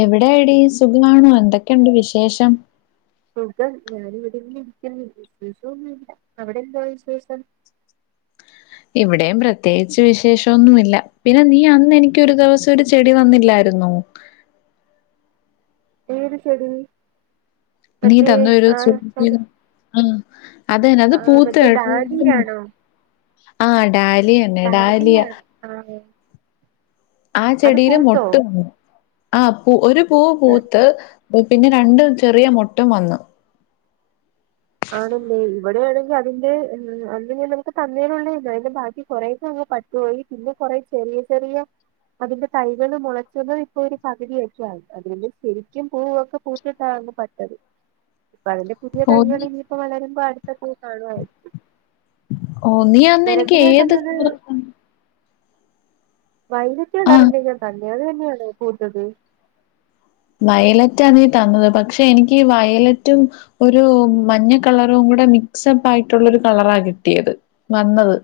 എവിടെ എടീസുഖമാണോ എന്തൊക്കെയുണ്ട് വിശേഷം സുഖം ഞാനിവിടെന്ന് ഇരിക്കുന്നു വിശേഷൊന്നുമില്ല അവിടെന്താ വിശേഷം ഇവിടെയും പ്രത്യേകിച്ച് വിശേഷംന്നുമില്ല പിന്നെ നീ അന്ന് എനിക്ക് ഒരു ദിവസം ഒരു ചെടി തന്നില്ലന്നോ രുന്നു ഏത് ചെടി നീ മറ്റേ തന്ന ഒരു ആ സോറി, [unintelligible] ആ അതന്നെ അത് ആ പൂത്ത മറ്റേ കേട്ടോ ഡാലിയാണോ ആ ഡാലിയന്നെ ഡാലിയ ഡാലിയാണ് ആ ആ അത് ചെടിയില് പൂത്തോ മൊട്ട വന്നു ആ പൂ ഒരു പൂ ആ, പൂത്ത് പിന്നെ രണ്ടും ചെറിയ മെട്ടും വന്നു ആണല്ലേ ഈ ഇവിടെയാണെങ്കിൽ അതി അല്ലെങ്കിൽ നമുക്ക് തന്നേുള്ള അ ബാക്കി കുറേ അതിന്റെ പിന്നെ പഴുത്തുപോയി കുറ ചെറിയ ചെറിയ അതിന്റെ തൈകള് മുളച്ചുന്നത് ഇപ്പൊ ഒരു പകുതിയൊക്കെ ആയിഅതേല്ശരിക്കും പൂവൊക്കെ പൂവിട്ട പട്ടത് [inaudible] അപ്പ അതിന്റെ പുതിയ ഓ നീ തയ്യണേ വരുമ്പോ അടുത്ത പൂ കാണുമായിരിക്കും ഓ നീ അന്ന് എനിക്ക് ഏത് പൂ ആഹ് വൈലറ്റകളറിന്റെ ഞാൻ തന്നത് അത് തന്നെയാണ് പൂത്തത് വയലറ്റ ആണ് നീ തന്നത് പക്ഷെ എനിക്ക് വയലറ്റും ഒരു മഞ്ഞ കളറും ടെ മിക്സ്പ്പ് ആയിട്ടുള്ളരു കളറ കിട്ടിയത് വന്നത്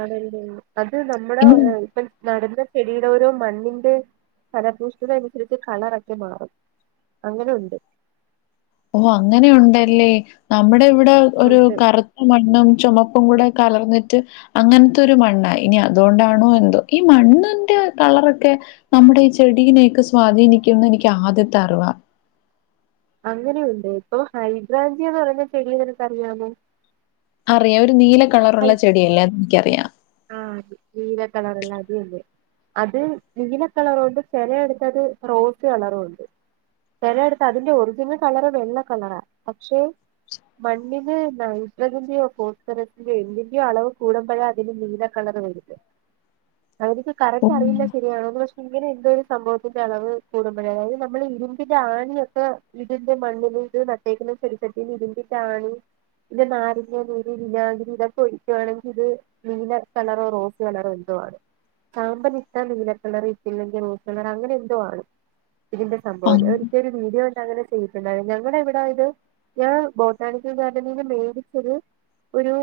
ആണല്ല അത് നമ്മുടെ ഇനി ഇപ്പ നടുന്ന ചെടിയുടെ ഓരോ മണ്ണിന്റെ ഫലപൂഷ്ടത അനുസരിച്ച് കളറൊക്കെ മാറും അങ്ങനെണ്ട് ഓ അങ്ങനെയുണ്ടല്ലേ നമ്മുടെ ഇവിടെ ഒരു ഉണ്ട് കറുത്ത മണ്ണും ചുമ പ്പുംകൂടെ കലർന്നിട്ട് അങ്ങനത്തെ ഒരു മണ്ണാഇനി അതുകൊണ്ടാണോ എന്തോ ഈ മണ്ണന്റെ വളൊക്കെ നമ്മുടെ ഈ ചെടിനേക്കെ സ്വാധീനിക്കുംന്നെനിക്കാദ്യത്ത അറിവാ. അങ്ങനെയുണ്ട് ഇപ്പൊ ഹൈദ്രാജിന്ന് പറഞ്ഞ ചെടിയ നിനക്കറിയാമോ? അറിയാം ഒരു നീല കളറുള്ള ചെടിയല്ലേ അത് നിക്കറിയാം. ആ നീല കളറുള്ള അത് തന്നെ. അത് നീലക്കളറുണ്ട് ചെലേടുത്ത് അത് റോസ് കളറുണ്ട്. ചെലേടുത്ത് അതിന്റെ ഒറിജിനൽ കളറ് വെള്ള കളറാ പക്ഷെ മണ്ണിന് നൈഡ്രജെന്റെയോ ഫോസ്ഫറേറ്റിൻ്റെയൊ എന്തിന്റെയോ അളവ് കൂടുമ്പഴാ അതിന് നീല കളർ വരുന്നെ അയെനിക്ക് കറക്റ്റ് അറിയില്ല ശെരിയാണോന്നു പഷേ ഇങ്ങനെ എന്തോ ഒരു സംഭവത്തിന്റെ അളവ് കൂടുമ്പോഴതായത് നമ്മള് ഇരുമ്പിന്റെ ആണിയൊക്കെ ഇതിന്റെ മണ്ണില് പ്പിത് നാട്ടേക്കുന്ന ചെടിച്ചട്ടീല് ഇരുമ്പിന്റെ ആണി ഇത് നാരങ്ങ നീര് വിനാഗിരി ഇതൊക്കെ ഒഴിക്കുവാണെങ്കി ഇത് നീല കളറോ റോസ് കളറോ എന്തോ ആണ്. ചാമ്പലിട്ട നീലക്കളര് ഇട്ടില്ലെങ്കി റോസ് കളറ് അങ്ങനെന്തോ ആണ്. ഇതിന്റെ ഓ സംഭവല്ലേ ഒരിക്കലൊരു വീഡിയോ അങ്ങനെ ചെയ്തിട്ടോണ്ടാരുന്നു ഞങ്ങടെ ഇവിടെ ഇത് ഞാൻ ബോട്ടാണിക്കൽ ഗാർഡനിന്ന്‌ മേടിച്ചത് ഒരു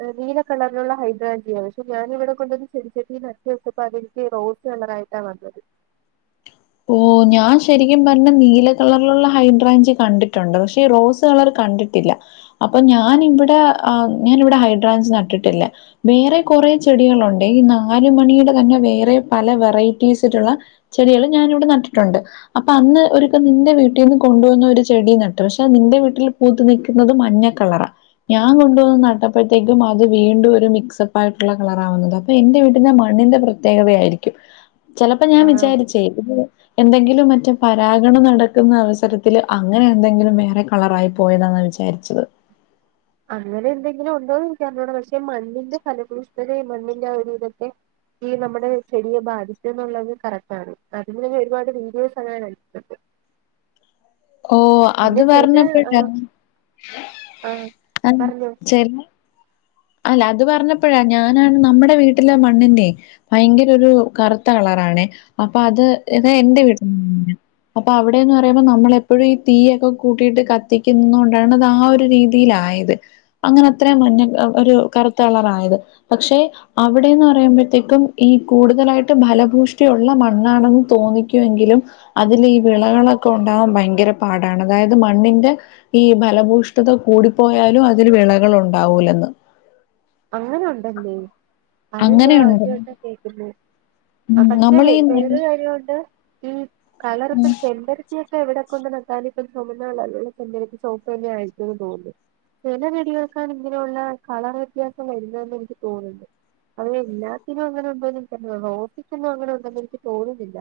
ഏ നീല കളർ ഇവിടൊള്ള ഹൈദ്രഞ്ചിയാണ് പക്ഷെ ഞാനിവടെ കൊണ്ടന്ന്‌ ചെടിച്ചട്ടിനെടുത്ത് വെച്ചപ്പോ അത് എനിക്ക് റോസ് കളറായിട്ടാ വന്നത്. ഓ ഞാൻ ശരിക്കും പറഞ്ഞ നീല കളറിലുള്ള ഹൈഡ്രഞ്ചി കണ്ടിട്ടൊണ്ട് പഷെ ഈ റോസ് കളറ് ക കണ്ടിട്ടില്ല അപ്പ ഞാനിവടെ ആ ഞാനിവടെ ഹൈഡ്രാഞ്ചി നാട്ടിട്ടില്ല വേറെ കൊ റോ ചെടികളോണ്ടേ ഈ നാല് മണിയുടെ തന്നെ വേറെ പല വെറൈറ്റീസിലുള്ള ചെടികള് ഞാനിവിടെ നട്ടിട്ടൊണ്ട് അപ്പ അന്ന് ഒരുസം നിന്റെ വീട്ടിന്ന് കൊണ്ടു വന്നൊരു ചെടി നട്ട് പഷെ നിന്റെ വീട്ടിൽ പൂത്ത് നിക്കുന്നത് മഞ്ഞ കളറാ. ഞാൻ കൊണ്ട് വന്ന് നട്ടപ്പഴ്ത്തേക്കും അത് വീണ്ടും ഒരു മിക്സപ്പായിട്ടുള്ള കളറാ ആവുന്നത് അപ്പ എന്റെ വീടിന്റെ മ ണ്ണിന്റെ പ്രത്യേകതയായിരിക്കും ചെലപ്പോ ഞാൻ ആഹ് വിചാരിച്ച് എന്തെങ്കിലും മറ്റ് പരാഗണം നടക്കുന്ന അവസരത്തില് അങ്ങനെ എന്തെങ്കിലും വേറെ കളറായി പോ പോയതാന്നാ വിചാരിച്ചത്. അങ്ങനെ എന്തെങ്കിലും ഉണ്ടോനെനിക്കറിഞ്ഞൂടാ പക്ഷെ മണ്ണിന്റെ ഫലഭൂഷ്ടതയെ മണ്ണിന്റെ ആ ഒരു വിധത്തെ ഈ നമ്മടെ ചെടിയെ ബാധിക്കന്നുള്ളത് കറക്റ്റ് ആണ് അതിന്റന്നെ ഒരുപാട് വീഡിയോസ് ഞാൻ [unintelligible] ഓ അത് പറഞ്ഞപ്പഴ ആഹ് പറഞ്ഞോ [unintelligible] അല്ല അത് പറഞ്ഞപ്പഴാ ഞാനാണ് നമ്മടെ വീട്ടിലെ മണ്ണിനെ ഭയങ്കര ഒരു കറുത്താളറാ. ആണെ അപ്പാത് തെന്റെ വീട്ടന്ന്‌ [unintelligible] അപ്പ അവിടെന്ന് പറയുമ്പ നമ്മളെപ്പഴും ഈ തീയൊക്കെ കൂട്ടിട്ട് കത്തിക്കുന്നോണ്ടാണത് ആ ഒരു രീതിലാ ആയത് അങ്ങനത്രേം മഞ്ഞ ഒരു കറുത്തളറായത് പക്ഷെ അവിടെന്ന് പറയുമ്പഴ്ത്തേക്കും ഈ കൂടുതലായിട്ട് ഫല ബൂഷ്ടയുള്ള മണ്ണാണെന്ന് തോന്നിക്കുവെങ്കിലും അതിൽ ഈ വിളകളൊക്കെ ഒണ്ടാവാൻ ഭയങ്കര പാടാണ്. അതായത് മണ്ണിന്റെ ഈ ഫലഭൂഷ്ടത കൂടിപ്പോയാലും അതില് വിളകളോണ്ടാവൂലന്ന്. അങ്ങനെ ഒണ്ടല്ലേ അതും ഞാൻ അങ്ങനെയുണ്ട്. ആദ്യായിട്ട കേക്കുന്നെ. ആ ഉം പക്ഷെ വെ നമ്മളീ വേറൊരു കാര്യോണ്ട് ഈ കളറിപ്പം ചെമ്പരത്തിയ പ്പ ഇവിടെക്കൊണ്ട് നട്ടാല് ഇപ്പം ചൊമന്നകളറില് [unintelligible] ചോപ്പന്നെ ആയിരിക്കൂന്ന് തോന്നുന്നു. ചെല ചെടികൾക്കാണ് ഇങ്ങനെയുള്ള കളറ് വ്യത്യാസം വരുന്നതെന്ന് എനിക്ക് തോന്ന്‌ന്ന്‌. അത് എല്ലാത്തിനും അങ്ങനെ ഉണ്ടോന്ന്‌ എനിക്കറിഞ്ഞു കൂടാ റോസക്കൊന്നും അങ്ങനെ ഒണ്ടന്ന് എനിക്ക് തോന്നുന്നില്ല.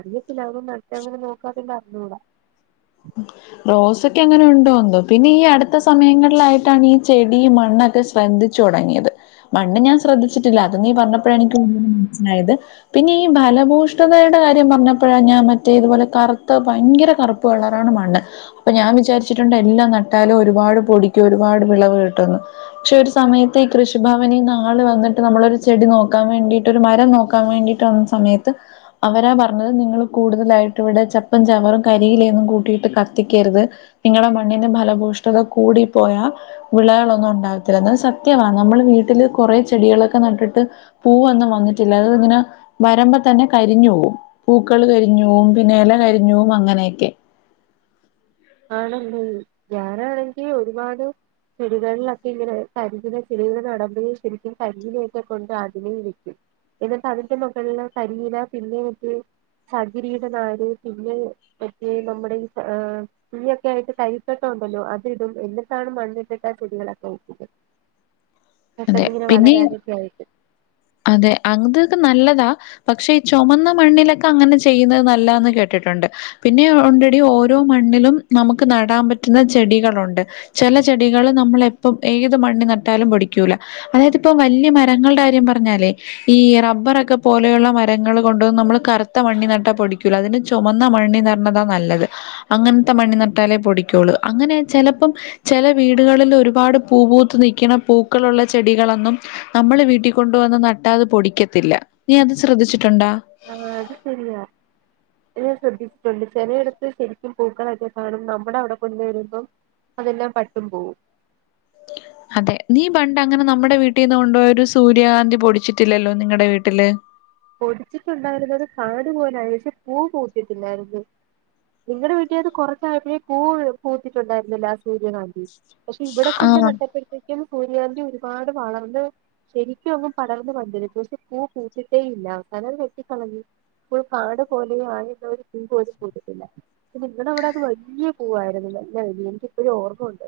അറിയത്തില്ല അതൊന്നും നട്ടങ്ങനെ നോക്കാതറിഞ്ഞൂടാ. റോസൊക്കെ അങ്ങനെ ഉണ്ടോന്തോ പിന്നെ ഈ അടുത്ത സമയങ്ങളിലായിട്ടാണ് ഈ ചെടി മണ്ണെ ശ്രദ്ധിച്ചു തൊടങ്ങിയത് മണ്ണ് ഞൻ ശ്രദ്ധിച്ചിട്ടില്ല അത് നീ പറഞ്ഞപ്പഴ എനിക്ക് മനസിലായത്. പിന്നെ ഈ ഫലഭൂഷ്ടതയുടെ കാര്യം പറഞ്ഞപ്പഴാ ഞാൻ മറ്റേ ഇതുപോലെ കറുത്ത ഭയങ്കര കറുപ്പുകളർ ആണ് മണ്ണ് അപ്പ ഞാൻ വിചാരിച്ചിട്ടുണ്ട് എല്ലാം നട്ടാലും ഒരുപാട് പൊടിക്ക് ഒരുപാട് വിളവ് കിട്ടുന്ന്‌. പക്ഷെ ഒരു സമയത്ത് ഈ കൃഷിഭവനി നാള് വന്നിട്ട് നമ്മളൊരു ചെടി നോക്കാൻ വേണ്ടിട്ട് ഒരു മരം നോക്കാൻ വേണ്ടി ക്കിട്ട് വന്ന സമേത്ത് അവരാ പറഞ്ഞത് നിങ്ങൾ കൂടുതലായിട്ട് ഇവിടെ ചപ്പും ചവറും കരിയിലയൊന്നും കൂ കൂട്ടിയിട്ട് കത്തിക്കരുത്. നിങ്ങളുടെ മണ്ണിന്റെ ഫലഭൂഷ്ടത കൂടി പോയ വിളകളൊന്നും ഉണ്ടാവി സത്യമാണ് നമ്മള് വീട്ടില് കുറെേ ചെടികളൊക്കെ നട്ടിട്ട് പൂവൊന്നും വന്നിട്ടില്ല. അത് ഇങ്ങനെ, വരമ്പോതന്നെ കരിഞ്ഞു പോവും, പൂക്കൾ കരിഞ്ഞുപോവും പിന്നെ ഇല കരിഞ്ഞുപോവും അങ്ങനെയൊക്കെ ആണെലെ, ഞാനാണെങ്കിൽ ഒരുപാട് ചെടികളിലൊക്കെ ഇങ്ങനെ കരിന ചെടികൾ നടമ്പഴ ശരിക്കും കരിയിനെയൊക്കെ കൊണ്ട് അതിനേ വെക്കും. എന്നിട്ട് അതിന്റെ മുകളില കരീന, പിന്നെട്ട് ചകിരിയുടെ നാര്, പിന്നെ വെട്ടിയ നമ്മുടെ ഈ ആ തീയൊക്കെ ആയിട്ട് തൈകട്ട ഉണ്ടല്ലോ അതിടും, എന്നിട്ടാണ് മണിറ്റിട്ട് ചെടികളൊക്കെ വെക്കുന്നത്. അതെ പെട്ടെന്നിങ്ങനെ പിന്നെ ഈ വളരാനൊക്കെ ആയിട്ട് അതെ അങ്ങതൊക്കെ നല്ലതാ? പക്ഷെ ഈ ചുമന്ന മണ്ണിലൊക്കെ അങ്ങനെ ചെയ്യുന്നത് നല്ലതാന്ന് കേട്ടിട്ടുണ്ട്. പിന്നെ ഉണ്ടടി ഓരോ മണ് മണ്ണിലും നമുക്ക് നടാൻ പറ്റുന്ന ചെടികളുണ്ട്. ചില ചെടികൾ നമ്മള എപ്പ ഏത് മണ്ണി നട്ടാലും പിടിക്കു ല. അതായത്പ്പ വലിയ മരങ്ങളുടെ കാര്യം പറഞ്ഞാലേ, ഈ റബ്ബറൊക്കെ പോലെയുള്ള മരങ്ങൾ കൊടുന്ന് നമ്മൾ കറുത്ത മണി നട്ട പിടിക്കൂല. അതിന് ചുമന്ന മണ്ണി നടന്നതാ നല്ലത് അങ്ങനത്തെ മണ്ണി നട്ട നട്ടാലേ പിടിക്കുള്ളൂ. അങ്ങനെ ചിലപ്പം ചില വീടുകളിൽ ഒരുപാട് പൂപൂത്ത് നൽക്കണ പൂ പക്കളള്ള ചെടികളൊന്നും നമ്മൾ വീട്ടിൽ കൊണ്ടുവന്ന നട്ടാതെ പൊടിക്കത്തില്ല. നീ അത് ശ്രദ്ധിച്ചിട്ടുണ്ടോ? ആഹ അത് ശരിയാ. ഞാൻ ശ്രദ്ധിച്ചിട്ടുണ്ട് ചിലയിടത്ത് ശരിക്കും പൂക്കളൊക്കെ കാണും. നമ്മുടെ അവിടെ കൊണ്ടുവരുമ്പോ, അതെല്ലാം പട്ടും പോവും. അതെ നീ പണ്ട് അങ്ങനെ നമ്മുടെ വീട്ടീന്ന് കൊണ്ടപോയ ഒരു സൂര്യകാന്തി പൊടിച്ചിട്ടില്ലല്ലോ നിങ്ങളടെ വീട്ടില്? പൊടിച്ചിട്ടുണ്ടായിരുന്ന് ഒരു കാട് പോലെ ആയി. പക്ഷെ പൂ പൂത്തിട്ടില്ലായിരുന്നു. നിങ്ങളടെ വീട്ടിൽ അത് കൊറച്ചായപ്പോഴെ പൂ പൂത്തിട്ടുണ്ടായിരുന്നില്ലെ? ലാസ്റ്റ്. സൂര്യകാന്തി, പക്ഷെ ഇവിടെ കൊണ്ട് ആഹ് നട്ടപ്പോഴത്തേക്കും സൂര്യാന്തി ഒരുപാട് വളർന്ന്, ശരിക്കും അങ് പടർന്ന് പന്തലിച്ചു. പക്ഷെ പൂ പൂത്തി ട്ടേല്ല. അവസാനം വെട്ടിക്കളഞ്ഞു. ഇപ്പോ കാട് പോലെയ ആയുന്ന ഒരു പൂ പോലും പൂത്തിട്ടില്ല. നിങ്ങള അവിടെ അത് വലിയ പൂവായിരുന്നു ല്ല ഇതെനിക്ക് ഇപ്പോഴും ഓർമ്മയുണ്ട്.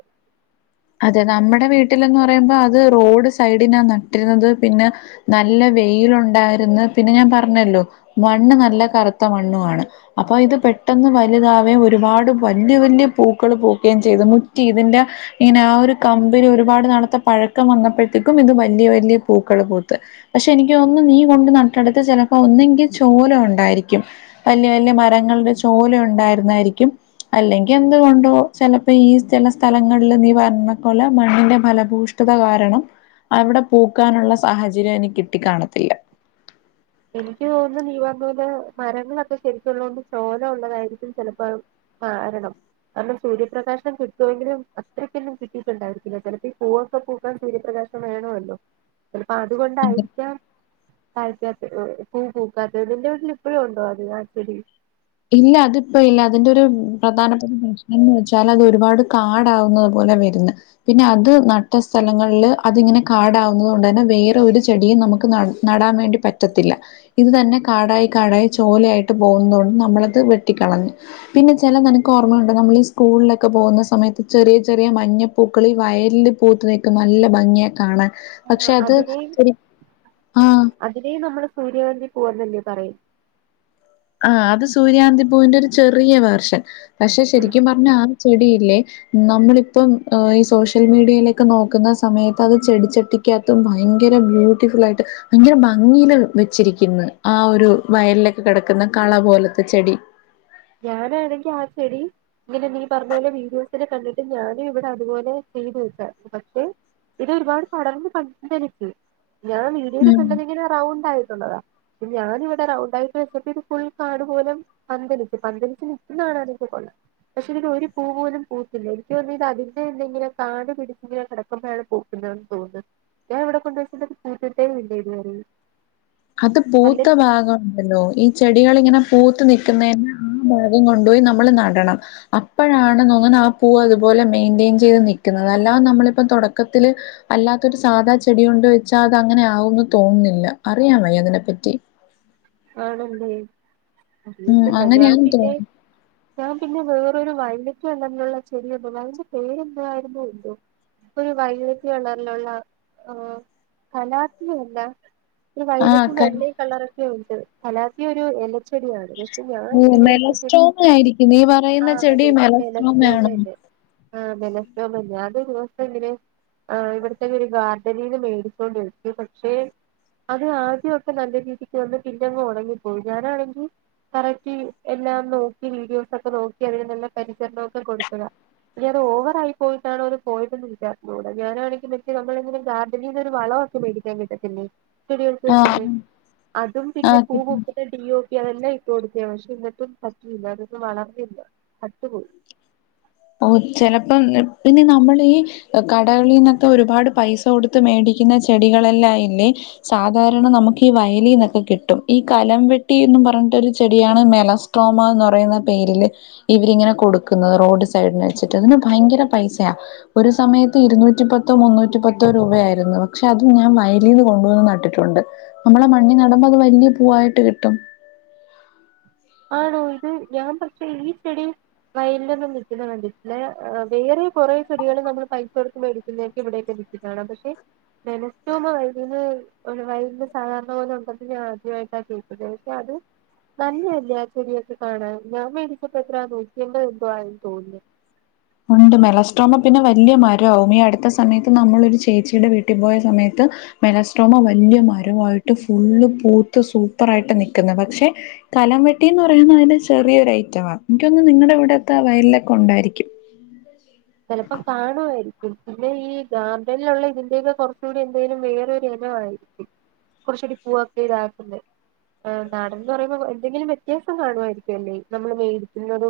അതെ നമ്മുടെ വീട്ടിലന്ന് പറയുമ്പോ, അത് റോഡ് സൈഡിനാ നട്ടിരുന്നത്. പിന്നെ നല്ല വെയിലുണ്ടായിരിന്ന്, പിന്നെ ഞാൻ പറഞ്ഞല്ലോ മണ്ണ് നല്ല കറുത്ത മണ്ണും ആണ്. അപ്പൊ ഇത് പെ പെട്ടെന്ന് വലുതാവുകയും ഒരുപാട് വലിയ വല്യ പൂക്കൾ പൂക്കുകയും ചെയ്തു. മുറ്റി ഇതിറെ ഇങ്ങനെ ആ ഒരു കമ്പനി ഒരുപാട് നാളെത്ത പഴക്കം വന്നപ്പോഴത്തേക്കും ഇത് വലിയ വലിയ പൂക്കള് പൂത്ത് പക്ഷെ എനിക്ക് തോന്നുന്നു, നീ കൊണ്ട് നട്ടടുത്ത് ചിലപ്പോ ഒന്നങ്കിൽ ചോലം ഉണ്ടായിരിക്കും. വലിയ വലിയ മരങ്ങൾ ചോല ഉണ്ടായിരുന്നായിരിക്കും. അല്ലെങ്കിൽ എന്തുകൊണ്ടോ ചിലപ്പോ ഈ ചില സ്ഥലങ്ങളിൽ കാരണക്കലെ മണ്ണിന്റെ ഫലഭൂഷ്ടത കാരണം അവിടെ പൂക്കാനുള്ള സാഹചര്യം എനി കിട്ടിക്കാണത്തില്ല. എനിക്ക് തോന്നുന്നു നീ പറഞ്ഞ പോലെ മരങ്ങളൊക്കെ ശരിക്കുള്ളത് കൊണ്ട് ചോല ഉള്ളതായിരിക്കും ചിലപ്പോ ആഹ ആകണം. അന്നും സൂര്യപ്രകാശം കിട്ടുവെങ്കിലും അത്രയ്ക്കൊന്നും കിട്ടിട്ടുണ്ടായിരിക്കില്ല ചിലപ്പോ പൂവൊക്കെ പൂക്കാൻ സൂര്യപ്രകാശം വേണല്ലോ?. ചിലപ്പോ ഉം അതുകൊണ്ടായിരിക്കാം, പൂ പൂക്കാത്തെ. നിന്റെ വീട്ടിൽ ഇപ്പഴും ഉണ്ടോ അത് ആ ചെടി ഇല്ല അതിപ്പോ ഇല്ല. അതിന്റെ ഒരു പ്രധാനപ്പെട്ട പ്രശ്നം എന്ന് വെച്ചാൽ, അത് ഒരുപാട് കാടാവുന്നത് പോലെ വരുന്നു, പിന്നെ അത് നട്ട സ്ഥലങ്ങളിൽ അതിങ്ങനെ കാടാവുന്നത് കൊണ്ടന്നെ വേറെ ഒരു ചെടിയും നമുക്ക് ന നടാൻ വേണ്ടി പറ്റത്തില്ല. ഇത് തന്നെ കാടായി കാടായി ചോല ആയിട്ട് പോകുന്നത് കൊണ്ട് നമ്മളത് വെട്ടിക്കളഞ്ഞു. പിന്നെ ചില നിനക്ക് ഓർമ്മയുണ്ടോ? നമ്മൾ ഈ സ്കൂളിലൊക്കെ പോകുന്ന സമയത്ത് ചെറിയ ചെറിയ മഞ്ഞപ്പൂക്കള് വയലില് പൂത്ത് നിക്കണേ, നല്ല ഭംഗിയാ കാണാൻ ആ പക്ഷെ, അത് അതിനെയും ഇച്ചിരി, ആഹ സൂര്യവതി പൂവന്ന് അല്ലെ പറയുക. ആ അത് സൂര്യാന്തിപൂവിന്റെ ഒരു ചെറിയ വേർഷൻ. പക്ഷെ ഉം ശരിക്കും പറഞ്ഞ ആ ചെടിയില്ലേ നമ്മളിപ്പം ഈ സോഷ്യൽ മീടിയയിലേക്കെ നോക്കുന്ന സമയത്ത് അത് ചെടിച്ചട്ടി ക്കത്ത് ഭയങ്കര ബ്യൂട്ടിഫുളായിട്ട് ഭയങ്കര ഭംഗിൽ വെച്ചിരിക്കുന്ന് ആ ഒരു വയലിലൊക്കെ കിട ക്കുന്നെ കള പോലത്തെ ചെടി ഞാനാണെങ്കി ആ ചെടി ഇങ്ങനെ നീ പറഞ്ഞ പോലെ വീഡിയോസിലെ കണ്ടിട്ട് ഞാനും ഇവിടെ അതുപോലെ ചെയ്തു വക്കാ പക്ഷെ ഇത് ഒരുപാട് പടർന്ന് പന്തലിച്ച് ഞാൻ വീഡിയോല് ഉം കണ്ടതിങ്ങനെ റൗണ്ടായിട്ടുള്ളതാ ഞാനിവിടെ റൗണ്ടായിട്ട് വെച്ചപ്പിത് ഫുൾ കാട് പോലെ പന്തലി പന്തലിച്ച് നിക്കുന്നേകാണാനൊക്കെ കൊള്ളാം പക്ഷെ ഇതിൽ ഒരു പൂവ് പോലും പൂത്തില്ല എനിക്ക് തോന്നതതിന്റെ എന്തെങ്കിലും കാട് പിടിച്ചിങ്ങനെ കിടക്കുമ്പോഴാണ് പൂക്കു തോന്ന്ന്ന് ഞാൻ ഇവിടെ കൊണ്ടുവച്ച്ട്ട് അത് പു‌തിട്ടേയില്ല ഇതുവരെയും അത് പൂത്ത അല്ലെങ്കി ഭാഗംഉണ്ടല്ലോ ഈ ചെടികളിങ്ങനെ പൂത്ത് നൽക്കുന്നതിന്റെ ആ ഭാഗം കൊണ്ടുപോയി നമ്മൾ നടണം അപ്പോഴാണന്നോന്നാണ് ആ പൂ അതുപോ ലെ മെയ്ന്റെയന് ചെയ്ത് നിക്ക്ന്നത് അല്ലാതെ നമ്മളിപ്പ തുടക്കത്തില് അല്ലാത്ത ഒരു സാധാ ചെടി കൊണ്ട് വെച്ചാ അ അത് അങ്ങനെ ആകൂന്ന് തോന്നുന്നില്ല അറിയാമോ അതിനെപ്പറ്റി ആണല്ലേ ഉം അറിയത്തില്ല ഞാൻ അങ്ങനെയാന്ന് പിന്നെ തോന്നുന്നു. ഞാൻ പിന്നെ വേറൊരു വയലറ്റ് കളറിലുള്ള ചെടിയെന്തുവാ അതിന്റെ പേരേന്ത്‌വായിരുന്നു എന്തോ ഇപ്പ ഒരു വൈലറ്റ് കളറിലുള്ള ആ കലാത്തി അല്ല ഒരു ആഹ് വയലറ്റും ക വെള്ളയും കളറൊക്കെ ഉണ്ട് കലാത്തിയോരു ഇലച്ചെടിയാണ് ഓ മെലസ്ട്രോങ് ആയിരിക്കും നീ പറയുന്ന ആഹ് ചെടി മെലസ്ടോങ് ആണോ ആ മേലസ്ട്രോമെന്നായ അത് [unintelligible] എങ്ങനെ ആ ഇവിടത്തന്നെ ഒരു ഗാർഡനീന്ന് മേടിച്ചോണ്ട് വച്ച് പക്ഷെ അത് ആദ്യൊക്കെ നല്ല രീതിക്ക് വന്ന് പിന്നങ്ങ് ഉണങ്ങിപ്പോയി ഞാനാണെങ്കി കറക്റ്റ് എല്ലാം നോക്കി വീഡിയോസ് ഒക്കെ നോക്കി അതിന് നല്ല പരിചരണൊക്കെ കൊടുത്തതാ നിയത് ഓവറായി പോയിട്ടാണോ അത് പോയിട്ടെന്ന് വിചാരിച്ചുടാ ഞാനാണെങ്കിഎനിക്ക് നമ്മളിങ്ങനെ ഗാർഡനീനോരു വളോ ക്കെ മേടിക്കാൻ കിട്ടത്തില്ലേ ആഹ് ചെറിയൊരുസൈസില്ലേ അതും പിന്നെ ആഹ് കിട്ടും [unintelligible] അതെല്ലാം ഇട്ട് കൊടുത്തയ പക്ഷെന്നിട്ടും പറ്റിയില്ല അതൊന്നും വളർന്നില്ല ചത്തുപോയി ഓ ചെലപ്പോം പിന്നെ നമ്മളീ കടകളീന്നൊക്കെ ഒരുപാട് പൈസ കൊടുത്ത് മേടി ക്കുന്ന ചെടികളെല്ല ഇല്ലേ സാധാര നമുക്ക് ഈ വയലിന്നൊക്കെ കിട്ടും ഈ കലം വെട്ടി ന്ന് പറയുന്ന ചെടിയാണ് മേലസ്ട്രോമാന്ന് പറയുന്ന പേരില് ഇവരിങ്ങനെ കൊടുക്കുന്നത് റോഡ്സൈഡിൽ സൈഡിൽ വെച്ചിട്ട് അതിന് ഭയങ്കര പൈസയ ഒരു സമയത്ത് ഇരുന്നൂറ്റി പത്തോ മുന്നൂറ്റി പത്തോ രൂപയായിരുന്നു പക്ഷെ അതും ഞാൻ വയലീന്ന് കൊണ്ടുവന്ന് നട്ടിട്ടുണ്ട് നമ്മളെ മണ്ണി നടമ്പോ അത് വലിയ പൂവായിട്ട് കിട്ടും ആണോ ഇത് ഞാൻ പക്ഷേ ഈച്ചെടി വയല്ലോന്നും നിക്കുന്നെ കണ്ടിട്ടില്ല വേറെ കുറെേ ചടികള് നമ്മൾ പൈസകൊടുത്ത് മേടിക്കുന്നെയോക്കെ ഇവിടെയൊ നിക്കുന്നെ കാണാ പക്ഷെ മേലാസ്ട്രോമ വയലില് [inaudible] സാധാരണ പോലെ ഉണ്ടെന്ന് ഞാനാദ്യ യിട്ടാ കേക്കുന്നെ പക്ഷെ അത് നല്ലയൊരു [unintelligible] യൊക്കെ കാണാൻ ഞാൻ വെടിക്കുമ്പോ എത്ര നൂറ്റിയമ്പത് എന്തോ ആയിന്ന് തോന്നുന്നു ഉണ്ട് മെലസ്ട്രോമ പിന്നെ വല്യ മരാവും ഈ അടുത്ത സമയത്ത് നമ്മളോരു ചേച്ചിടെ വീട്ടിൽ പോയ സമയത്ത് മെലസ്ട്രോമ വലിയ മരവായിട്ട് ഫുള്ള് പൂത്ത് സൂപ്പറായിട്ട് നിൽക്കുന്ന് പക്ഷെ കലംവെട്ടിന്ന് പറയുന്നയിന്റെ ചെറിയൊരു ഐറ്റവാണ് എനിക്കൊന്ന് നിങ്ങടെ അവിടത്തെ ആ വയലിലൊക്കെ ഉണ്ടായിരിക്കും ചിലപ്പോം കാണുആയിരിക്കും പിന്നെ ഈ ഗാർഡനിലുള്ള ഇതിന്റെയൊക്കെ കുറച്ചുകൂടി എന്തൊലും വേറൊരു ആയിരിക്കും കുറച്ചൂടി പൂവൊക്കെ ഇതാക്കണ്ട് ആ് നാടന്ന് പറയുമ്പോ എന്തെങ്കിലും വ്യത്യാസം കാണുമായിരിക്കും അല്ലേ നമ്മൾ മേടിക്കുന്നതും